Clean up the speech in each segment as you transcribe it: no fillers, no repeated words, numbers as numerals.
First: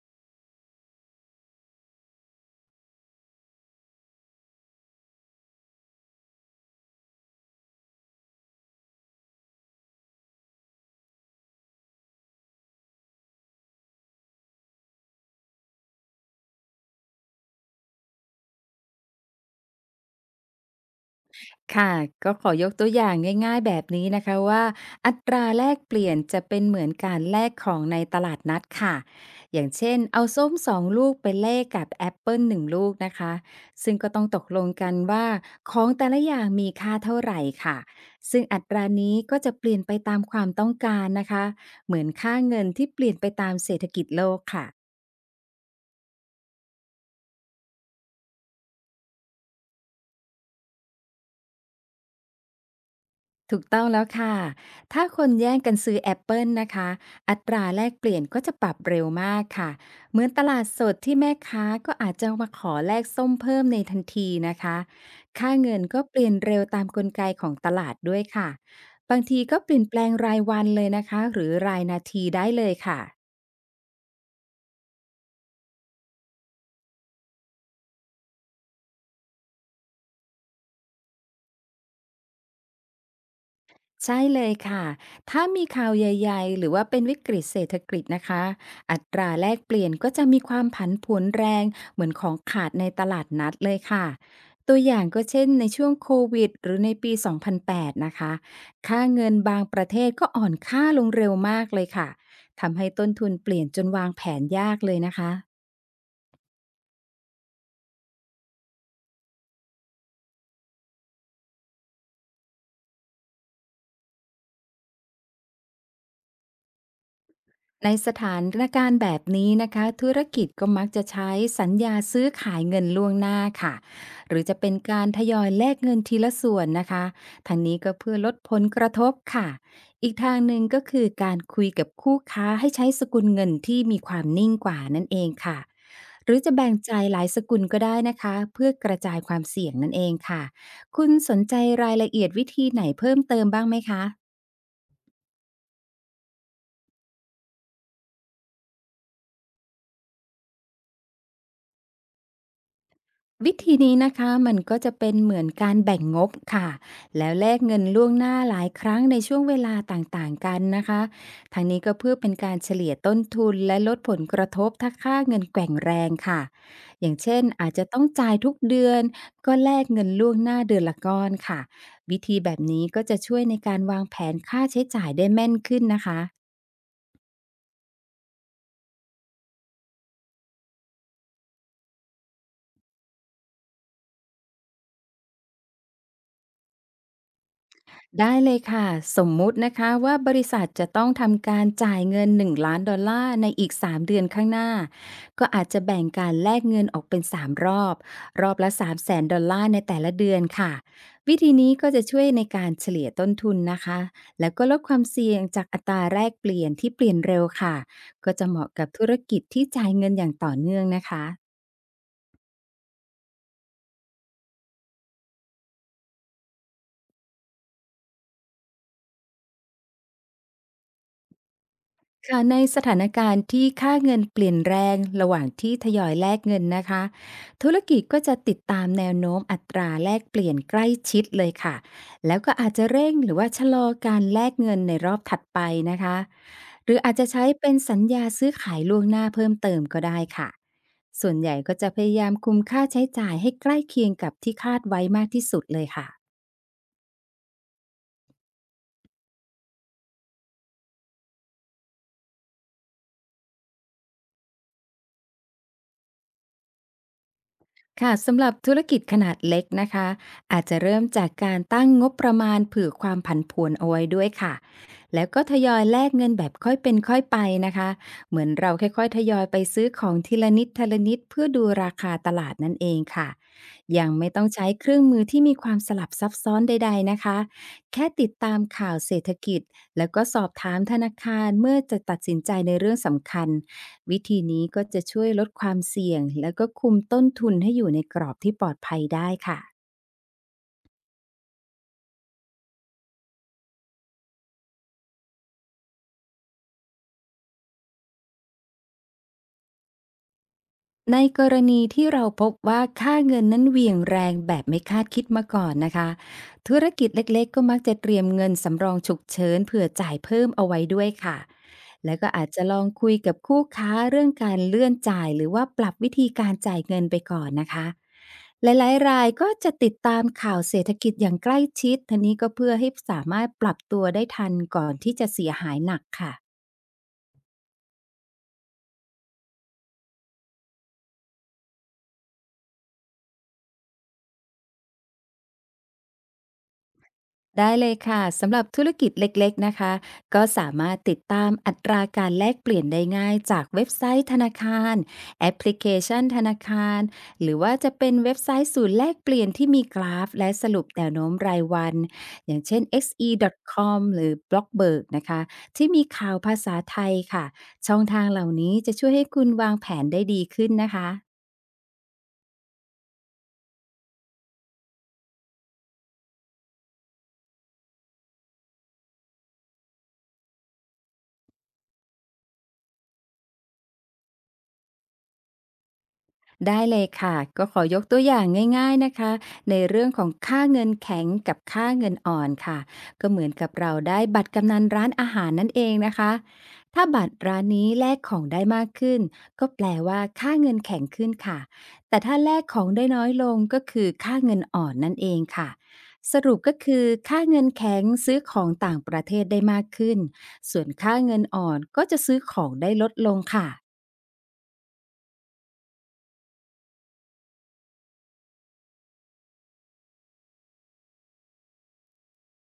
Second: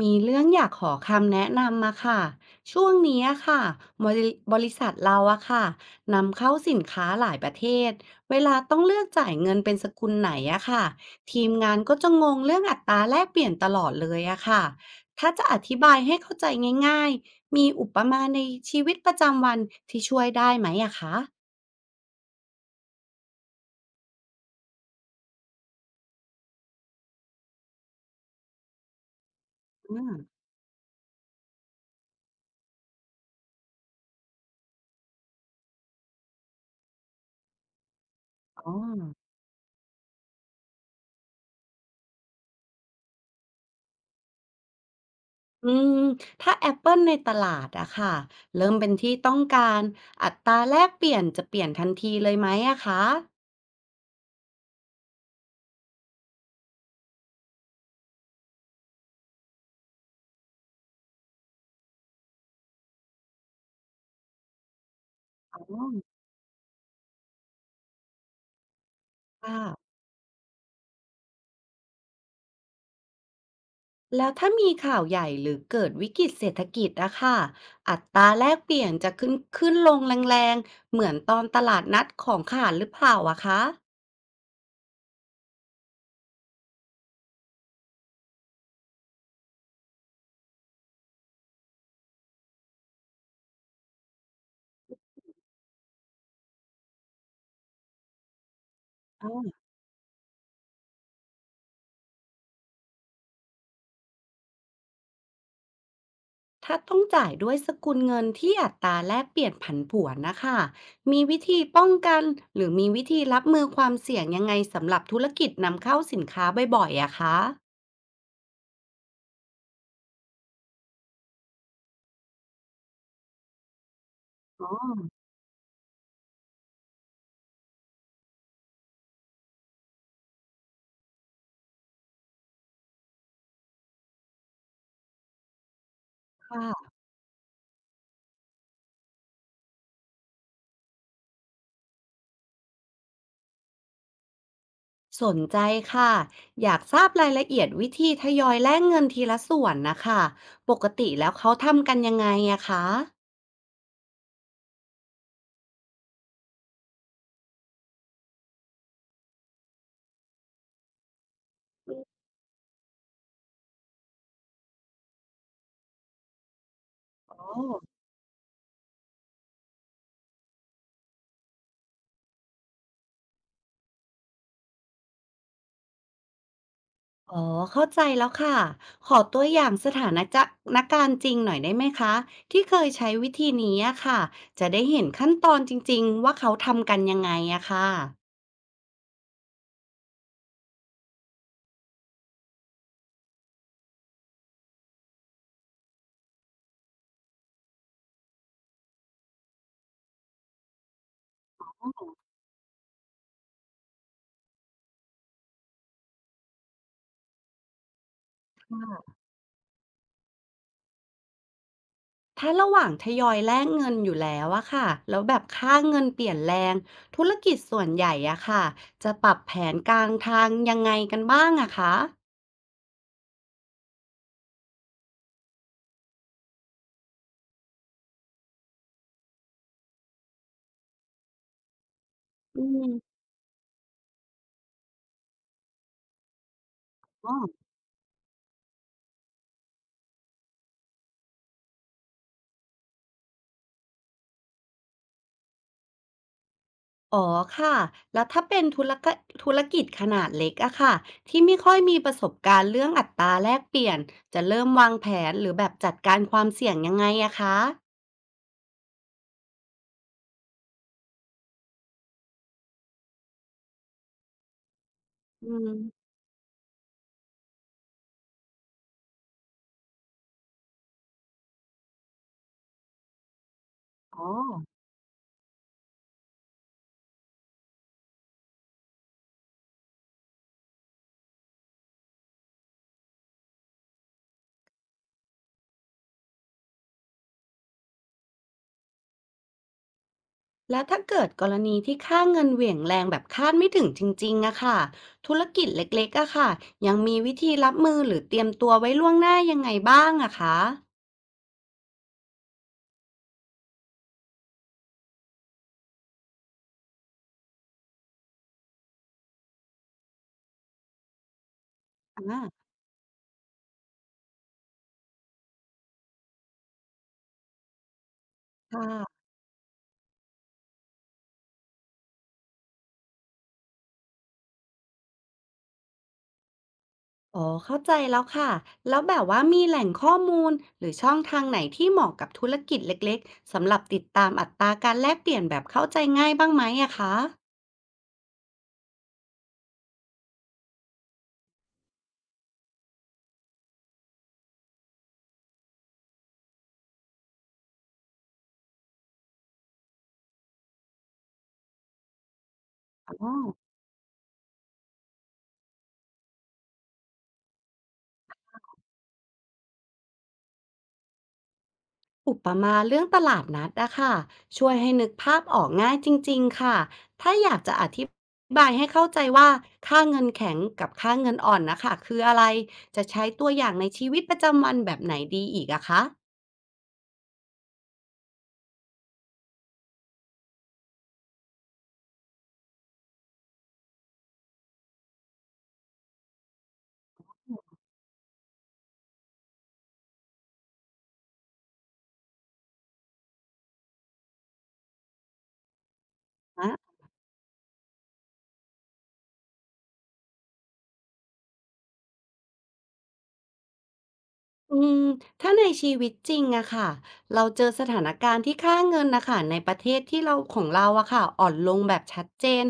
มีเรื่องอยากขอคำแนะนำมาค่ะช่วงนี้อะค่ะบริษัทเราอะค่ะนำเข้าสินค้าหลายประเทศเวลาต้องเลือกจ่ายเงินเป็นสกุลไหนอะค่ะทีมงานก็จะงงเรื่องอัตราแลกเปลี่ยนตลอดเลยอะค่ะถ้าจะอธิบายให้เข้าใจง่ายๆมีอุปมาในชีวิตประจำวันที่ช่วยได้ไหมอะคะค่ะก็ขอยกตัวอย่างง่ายๆแบบนี้นะคะว่าอัตราแลกเปลี่ยนจะเป็นเหมือนการแลกของในตลาดนัดค่ะอย่างเช่นเอาอ่าส้มสองลูกไปแลกกับแอปเปิล1ลูกนะคะซึ่งก็ต้องตกลงกันว่าของแต่ละอย่างมีค่าเท่าไหร่ค่ะซึ่งอัอ๋อ ตรานี้ก็จะเปลี่ยนไปตามความต้องการนะคะเหมือนค่าเงินที่เปลี่ยนไปตามเศรษฐกิจโลกค่ะ อืมถ้าแอปเปิลในตลาดอะค่ะเริ่มเป็นที่ต้องการอัตราแลกเปลี่ยนจะเปลี่ยนทันทีเลยไหมอะคะถูกต้องแล้วค่ะ ถ้าคนแย่งกันซื้อแอปเปิลนะคะ อัตราแลกเปลี่ยนก็จะปรับเร็วมากค่ะ เหมือนตลาดสดที่แม่ค้าก็อาจจะมาขอแลกส้มเพิ่มในทันทีนะคะ ค่าอ๋เงิอนก็เปลี่ยนเร็วตามกลไกของตลาดด้วยค่ะ บางทีก็เปลี่ยนค่ะแปลงรายวันเลยนะคะ หรือรายนาทีได้เลยค่ะ แล้วถ้ามีข่าวใหญ่หรือเกิดวิกฤตเศรษฐกิจอะค่ะอัตราแลกเปลี่ยนจะขึ้นลงแรงๆเหมือนตอนตลาดนัดของขาดหรือเปล่าอะคะ ใช่เลยค่ะ ถ้ามีข่าวใหญ่ๆ หรือว่าเป็นวิกฤตเศรษฐกิจนะคะอัตราแลกเปลี่ยนก็จะมีความผันผวนแรงเหมือนของขาดในตลาดนัดเลยค่ะ ตัวอย่างก็เช่นในช่วงโควิดหรือในปี2008นแปดนะคะ ค่าเงินบางประเทศก็อ่อนค่าลงเร็วมากเลยค่ะ ทำให้ต้นทุนเปลี่ยนจนวางแผนยากเลยนะคะ ถ้าต้องจ่ายด้วยสกุลเงินที่อัตราแลกเปลี่ยนผันผวนนะคะมีวิธีป้องกันหรือมีวิธีรับมือความเสี่ยงยังไงสำหรับธุรกิจนำเข้าสินค้าบ่อยๆอะคะในสถานการณ์แบบนี้นะคะธุรกิจก็มักจะใช้สัญญาซื้อขายเงินล่วงหน้าค่ะหรือจะอ๋เป็อนการทยอยแลกเงินทีละส่วนนะคะทางนี้ก็เพื่อลดผลกระทบค่ะอีกทางหนึ่งก็คือการคุยกับคู่ค้าให้ใช้สกุลเงินที่มีความนิ่งกว่านั่นเองค่ะหรือจะแบ่งค่ะใจายหลายสกุลก็ได้นะคะเพื่อกระจายความเสี่ยงนั่นเองค่ะคุณสนใจรายละเอียดวิธีไหนเพิ่มเติมบ้างไหมคะ สนใจค่ะ อยากทราบรายละเอียดวิธีทยอยแลกเงินทีละส่วนนะคะปกติแล้วเขาทำกันยังไงอะคะวิธีนี้นะคะมันก็จะเป็นเหมือนการแบ่งงบค่ะแล้วแลกเงินล่วงหน้าหลายครั้งในช่วงเวลาต่างๆกันนะคะทางนี้ก็เพื่อเป็นการเฉลี่ยต้นทุนและลดผลกระทบถ้าค่าเงินแกว่งแรงค่ะอย่างอ๋เช่อ นอาจจะต้องจ่ายทุกเดือนก็แลกเงินล่วงหน้าเดือนละก้อนค่ะวิธีแบบนี้ก็จะช่วยในการวางแผนค่าใช้จ่ายได้แม่นขึ้นนะคะ อ๋อเข้าใจแล้วค่ะขอตัวอย่างสถานจะนการณ์จริงหน่อยได้ไหมคะที่เคยใช้วิธีนี้อะค่ะจะได้เห็นขั้นตอนจริงๆว่าเขาทำกันยังไงอะค่ะได้เลยค่ะสมมุตินะคะว่าบริษัทจะต้องทำการจ่ายเงินหนึ่งล้านดอลลาร์ในอีกสามเดือนข้างหน้าก็อาจจะแบ่งการแลกเงินออกเป็นสามรอบรอบละ300,000ดอลลาร์ในแต่ละเดือนค่ะวิธีนี้ก็จะช่วยในการเฉลี่ยต้นทุนนะคะแล้วก็ลดความเสี่ยงจากอัตราแลกเปลี่ยนที่เปลี่ยนเร็วค่ะก็จะเหมาะกับธุรกิจที่จ่ายเงินอย่างต่อเนื่องนะคะ ถ้าระหว่างทยอยแลกเงินอยู่แล้วอะค่ะแล้วแบบค่าเงินเปลี่ยนแรงธุรกิจส่วนใหญ่อะค่ะจะปรับแผนกลางทางยังไงกันบ้างอะคะค่ะในสถานการณ์ที่ค่าเงินเปลี่ยนแรงระหว่างที่ทยอยแลกเงินนะคะธุรกิจก็จะติดตามแนวโน้มอัตราแลกเปลี่ยนใกล้ชิดเลยค่ะแล้วก็อือาจจะมเร่งหรือว่าชะลอการแลกเงินในรอบถัดไปนะคะหรืออาจจะอ๋อ ใช้เป็นสัญญาซื้อขายล่วงหน้าเพิ่มเติมก็ได้ค่ะส่วนใหญ่ก็จะพยายามคุมค่าใช้จ่ายให้ใกล้เคียงกับที่คาดไว้มากที่สุดเลยค่ะ อ๋อค่ะ แล้วถ้าเป็นธุรกิจขนาดเล็กอะค่ะที่ไม่ค่อยมีประสบการณ์เรื่องอัตราแลกเปลี่ยนจะเริ่มวางแผนหรือแบบจัดการความเสี่ยงยังไงอะคะค่ะสำหรับธุรกิจขนาดเล็กนะคะอาจจะเริ่มจากการตั้งงบประมาณเผื่อความผันผวนเอาไว้ด้วยค่ะแล้วก็อืทยอยแลมกเงินแบบค่อยเป็นค่อยไปนะคะเหมือนเราค่อยๆทยอยไปซื้อของทีละนิดทีละนิดเพื่อดูราคาตลาดนั่นเองค่ะยังอ๋อ ไม่ต้องใช้เครื่องมือที่มีความสลับซับซ้อนใดๆนะคะแค่ติดตามข่าวเศรษฐกิจแล้วก็สอบถามธนาคารเมื่อจะตัดสินใจในเรื่องสำคัญ วิธีนี้ก็จะช่วยลดความเสี่ยงแล้วก็คุมต้นทุนให้อยู่ในกรอบที่ปลอดภัยได้ค่ะ แล้วถ้าเกิดกรณีที่ค่าเงินเหวี่ยงแรงแบบคาดไม่ถึงจริงๆอะค่ะธุรกิจเล็กๆอะค่ะยังมีวิธีรับมือหรือเตรียมตัวไว้ล่วงหน้ายังไงบ้างอะคะในกรณีที่เราพบว่าค่าเงินนั้นเหวี่ยงแรงแบบไม่คาดคิดมาก่อนนะคะธุรกิจเล็กๆก็มักจะเตรียมเงินสำรองฉุกเฉินเผื่อจ่ายเพิ่มเอาไว้ด้วยค่ะแล้วก็อาจอาจะลองคุยกับคู่ค้าเรื่องการเลื่อนจ่ายหรือว่าปรับวิธีการจ่ายเงินไปก่อนนะคะหลายๆค่ะ รายก็จะติดตามข่าวเศรษฐกิจอย่างใกล้ชิดทันนี้ก็เพื่อให้สามารถปรับตัวได้ทันก่อนที่จะเสียหายหนักค่ะ อ๋อเข้าใจแล้วค่ะแล้วแบบว่ามีแหล่งข้อมูลหรือช่องทางไหนที่เหมาะกับธุรกิจเล็กๆสำหรับติดตามอัตราการแลกเปลี่ยนแบบเข้าใจง่ายบ้างไหมอะคะได้เลยค่ะสำหรับธุรกิจเล็กๆนะคะก็สามารถติดตามอัตราการแลกเปลี่ยนได้ง่ายจากเว็บไซต์ธนาคารแอปพลิเคชันธนาคารหรือว่าจะเป็นเว็บไซต์ศูนย์แลกเปลี่ยนที่มีกราฟและสรุปแนวโน้มรายวันอย่างเช่น อ๋อ xe.com หรือ Bloomberg นะคะที่มีข่าวภาษาไทยค่ะช่องทางเหล่านี้จะช่วยให้คุณวางแผนได้ดีขึ้นนะคะ อุปมาเรื่องตลาดนัดอะค่ะช่วยให้นึกภาพออกง่ายจริงๆค่ะถ้าอยากจะอธิบายให้เข้าใจว่าค่าเงินแข็งกับค่าเงินอ่อนนะคะคืออะไรจะใช้ตัวอย่างในชีวิตประจำวันแบบไหนดีอีกอะคะ ได้เลยค่ะก็ขอยกตัวอย่างง่ายๆนะคะในเรื่องของค่าเงินแข็งกับค่าเงินอ่อนค่ะก็เหมือนกับเราได้บัตรกำนันร้านอาหารนั่นเองนะคะถ้าบัตรร้านนี้แลกของได้มากขึ้นก็แปลว่าค่าเงินแข็งขึ้นค่ะแต่ถ้าแลกของได้น้อยลงก็คือค่าเงินอ่อนนั่นเองค่ะสรุปก็คือค่าเงินแข็งซื้อของต่างประเทศได้มากขึ้นส่วนค่าเงินอ่อนก็จะซื้อของได้ลดลงค่ะ อืมถ้าในชีวิตจริงอะค่ะเราเจอสถานการณ์ที่ค่าเงินนะค่ะในประเทศที่เราของเราอะค่ะอ่อนลงแบบชัดเจน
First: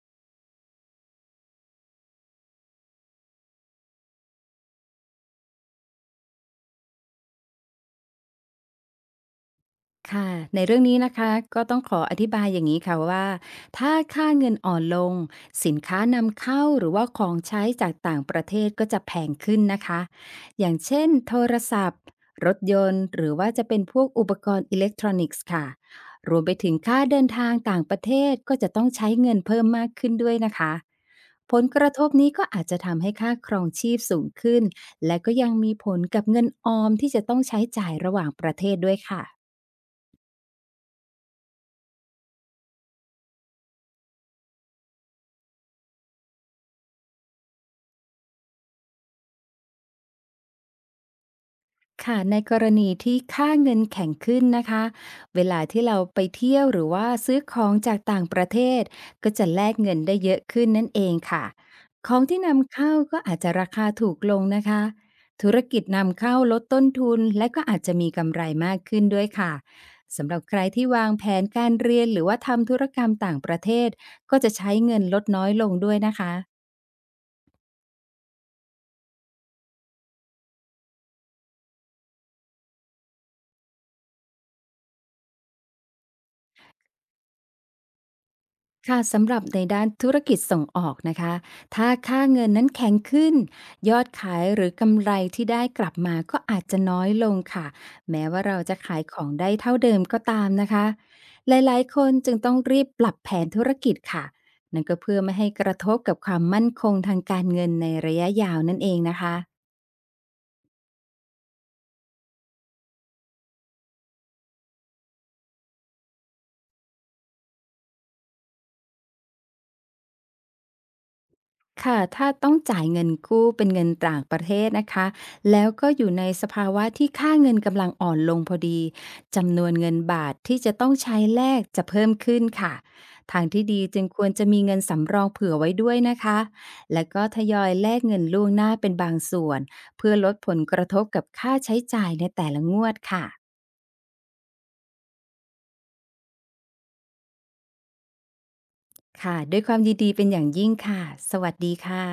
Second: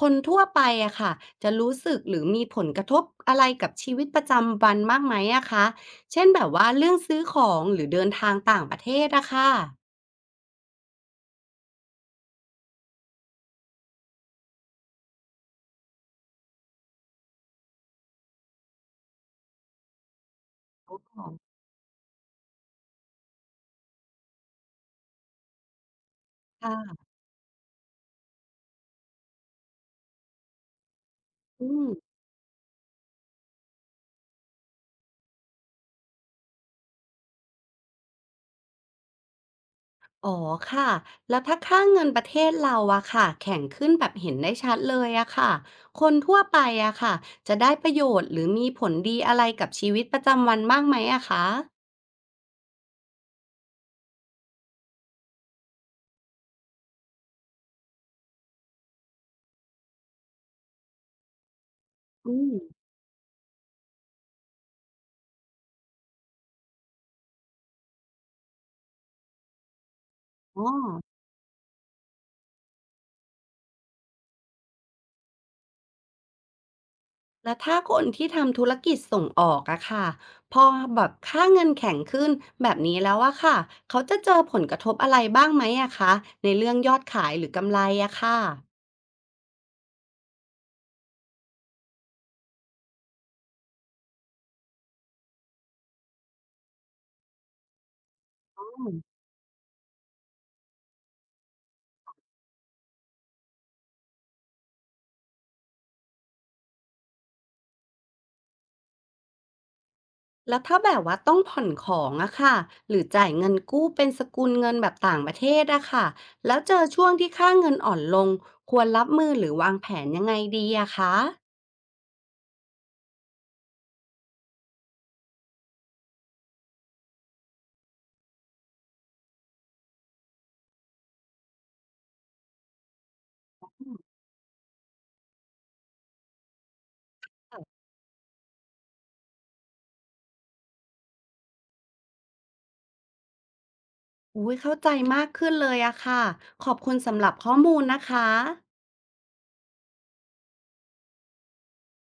คนทั่วไปอะค่ะจะรู้สึกหรือมีผลกระทบอะไรกับชีวิตประจำวันมากไหมอะคะเช่นแบบว่าเรื่องซื้อของหรือเดินทางต่างประเทศอะค่ะค่ะในเรื่องนี้นะคะก็ต้องขออธิบายอย่างนี้ค่ะว่าถ้าค่าเงินอ่อนลงสินค้านำเข้าหรือว่าของใช้จากต่างประเทศก็จะแพงขึ้นนะคะอย่างเช่นโทรศัพท์รถยนต์หรือว่าจะเป็นพวกอุปกรณ์อิเล็กทรอนิกส์ค่ะรวมไปถึงค่ะค่าเดินทางต่างประเทศก็จะต้องใช้เงินเพิ่มมากขึ้นด้วยนะคะผลอืกม ระทบนี้ก็อาจจะทำให้ค่าครองชีพสูงขึ้นและก็ยังมีผลกับเงินออมที่จะต้องใช้จ่ายระหว่างประเทศด้วยค่ะ อ๋อค่ะ แล้วถ้าค่าเงินประเทศเราอะค่ะแข่งขึ้นแบบเห็นได้ชัดเลยอะค่ะคนทั่วไปอะค่ะจะได้ประโยชน์หรือมีผลดีอะไรกับชีวิตประจำวันบ้างไหมอะคะค่ะในกรณีที่ค่าเงินแข็งขึ้นนะคะเวลาที่เราไปเที่ยวหรือว่าซื้อของจากต่างประเทศก็จะแลกเงินได้เยอะขึ้นนั่นเองค่ะของอืที่มนำเข้าก็อาจจะราคาถูกลงนะคะธุรกิจนำเข้าลดต้นทุนและก็อาจจะมีกำไรมากขึ้นด้วยค่ะสำหรับใครอ๋อที่วางแผนการเรียนหรือว่าทำธุรกรรมต่างประเทศก็จะใช้เงินลดน้อยลงด้วยนะคะ แล้วถ้าคนที่ทำธุรกิจส่งออกอะค่ะพอแบบค่าเงินแข็งขึ้นแบบนี้แล้วอะค่ะเขาจะเจอผลกระทบอะไรบ้างไหมอะคะในเรื่องยอดขายหรือกำไรอะค่ะ ค่ะสำหรับในด้านธุรกิจส่งออกนะคะถ้าค่าเงินนั้นแข็งขึ้นยอดขายหรือกำไรที่ได้กลับมาก็อาจจะน้อยลงค่ะแม้ว่าเราจะขายของได้เท่าเดิมก็ตามนะคะหลายๆคนจึงต้องรีบปรับแผนธุรกิจค่ะนั่นก็เพื่อไม่ให้กระทบกับความมั่นคงทางการเงินในระยะยาวนั่นเองนะคะ แล้วถ้าแบบว่าต้องผ่อนของอะค่ะหรือจ่ายเงินกู้เป็นสกุลเงินแบบต่างประเทศอะค่ะแล้วเจอช่วงที่ค่าเงินอ่อนลงควรรับมือหรือวางแผนยังไงดีอะคะค่ะถ้าต้องจ่ายเงินกู้เป็นเงินต่างประเทศนะคะแล้วก็อยู่ในสภาวะที่ค่าเงินกำลังอ่อนลงพอดีจำนวนเงินบาทที่จะต้องใช้แลกจะเพิ่มขึ้นค่ะทางที่ดีจึงควรจะมีเงินสำรองเผื่อไว้ด้วยนะคะและก็ทยอยแลกเงินล่วงหน้าเป็นบางส่วนเพื่อลดผลกระทบกับค่าใช้จ่ายในแต่ละงวดค่ะอุ้ยเข้าใจมากขึ้นเลยอะค่ะขอบคุณสำหรับข้อมูลนะคะค่ะด้วยความยินดีเป็นอย่างยิ่งค่ะสวัสดีค่ะ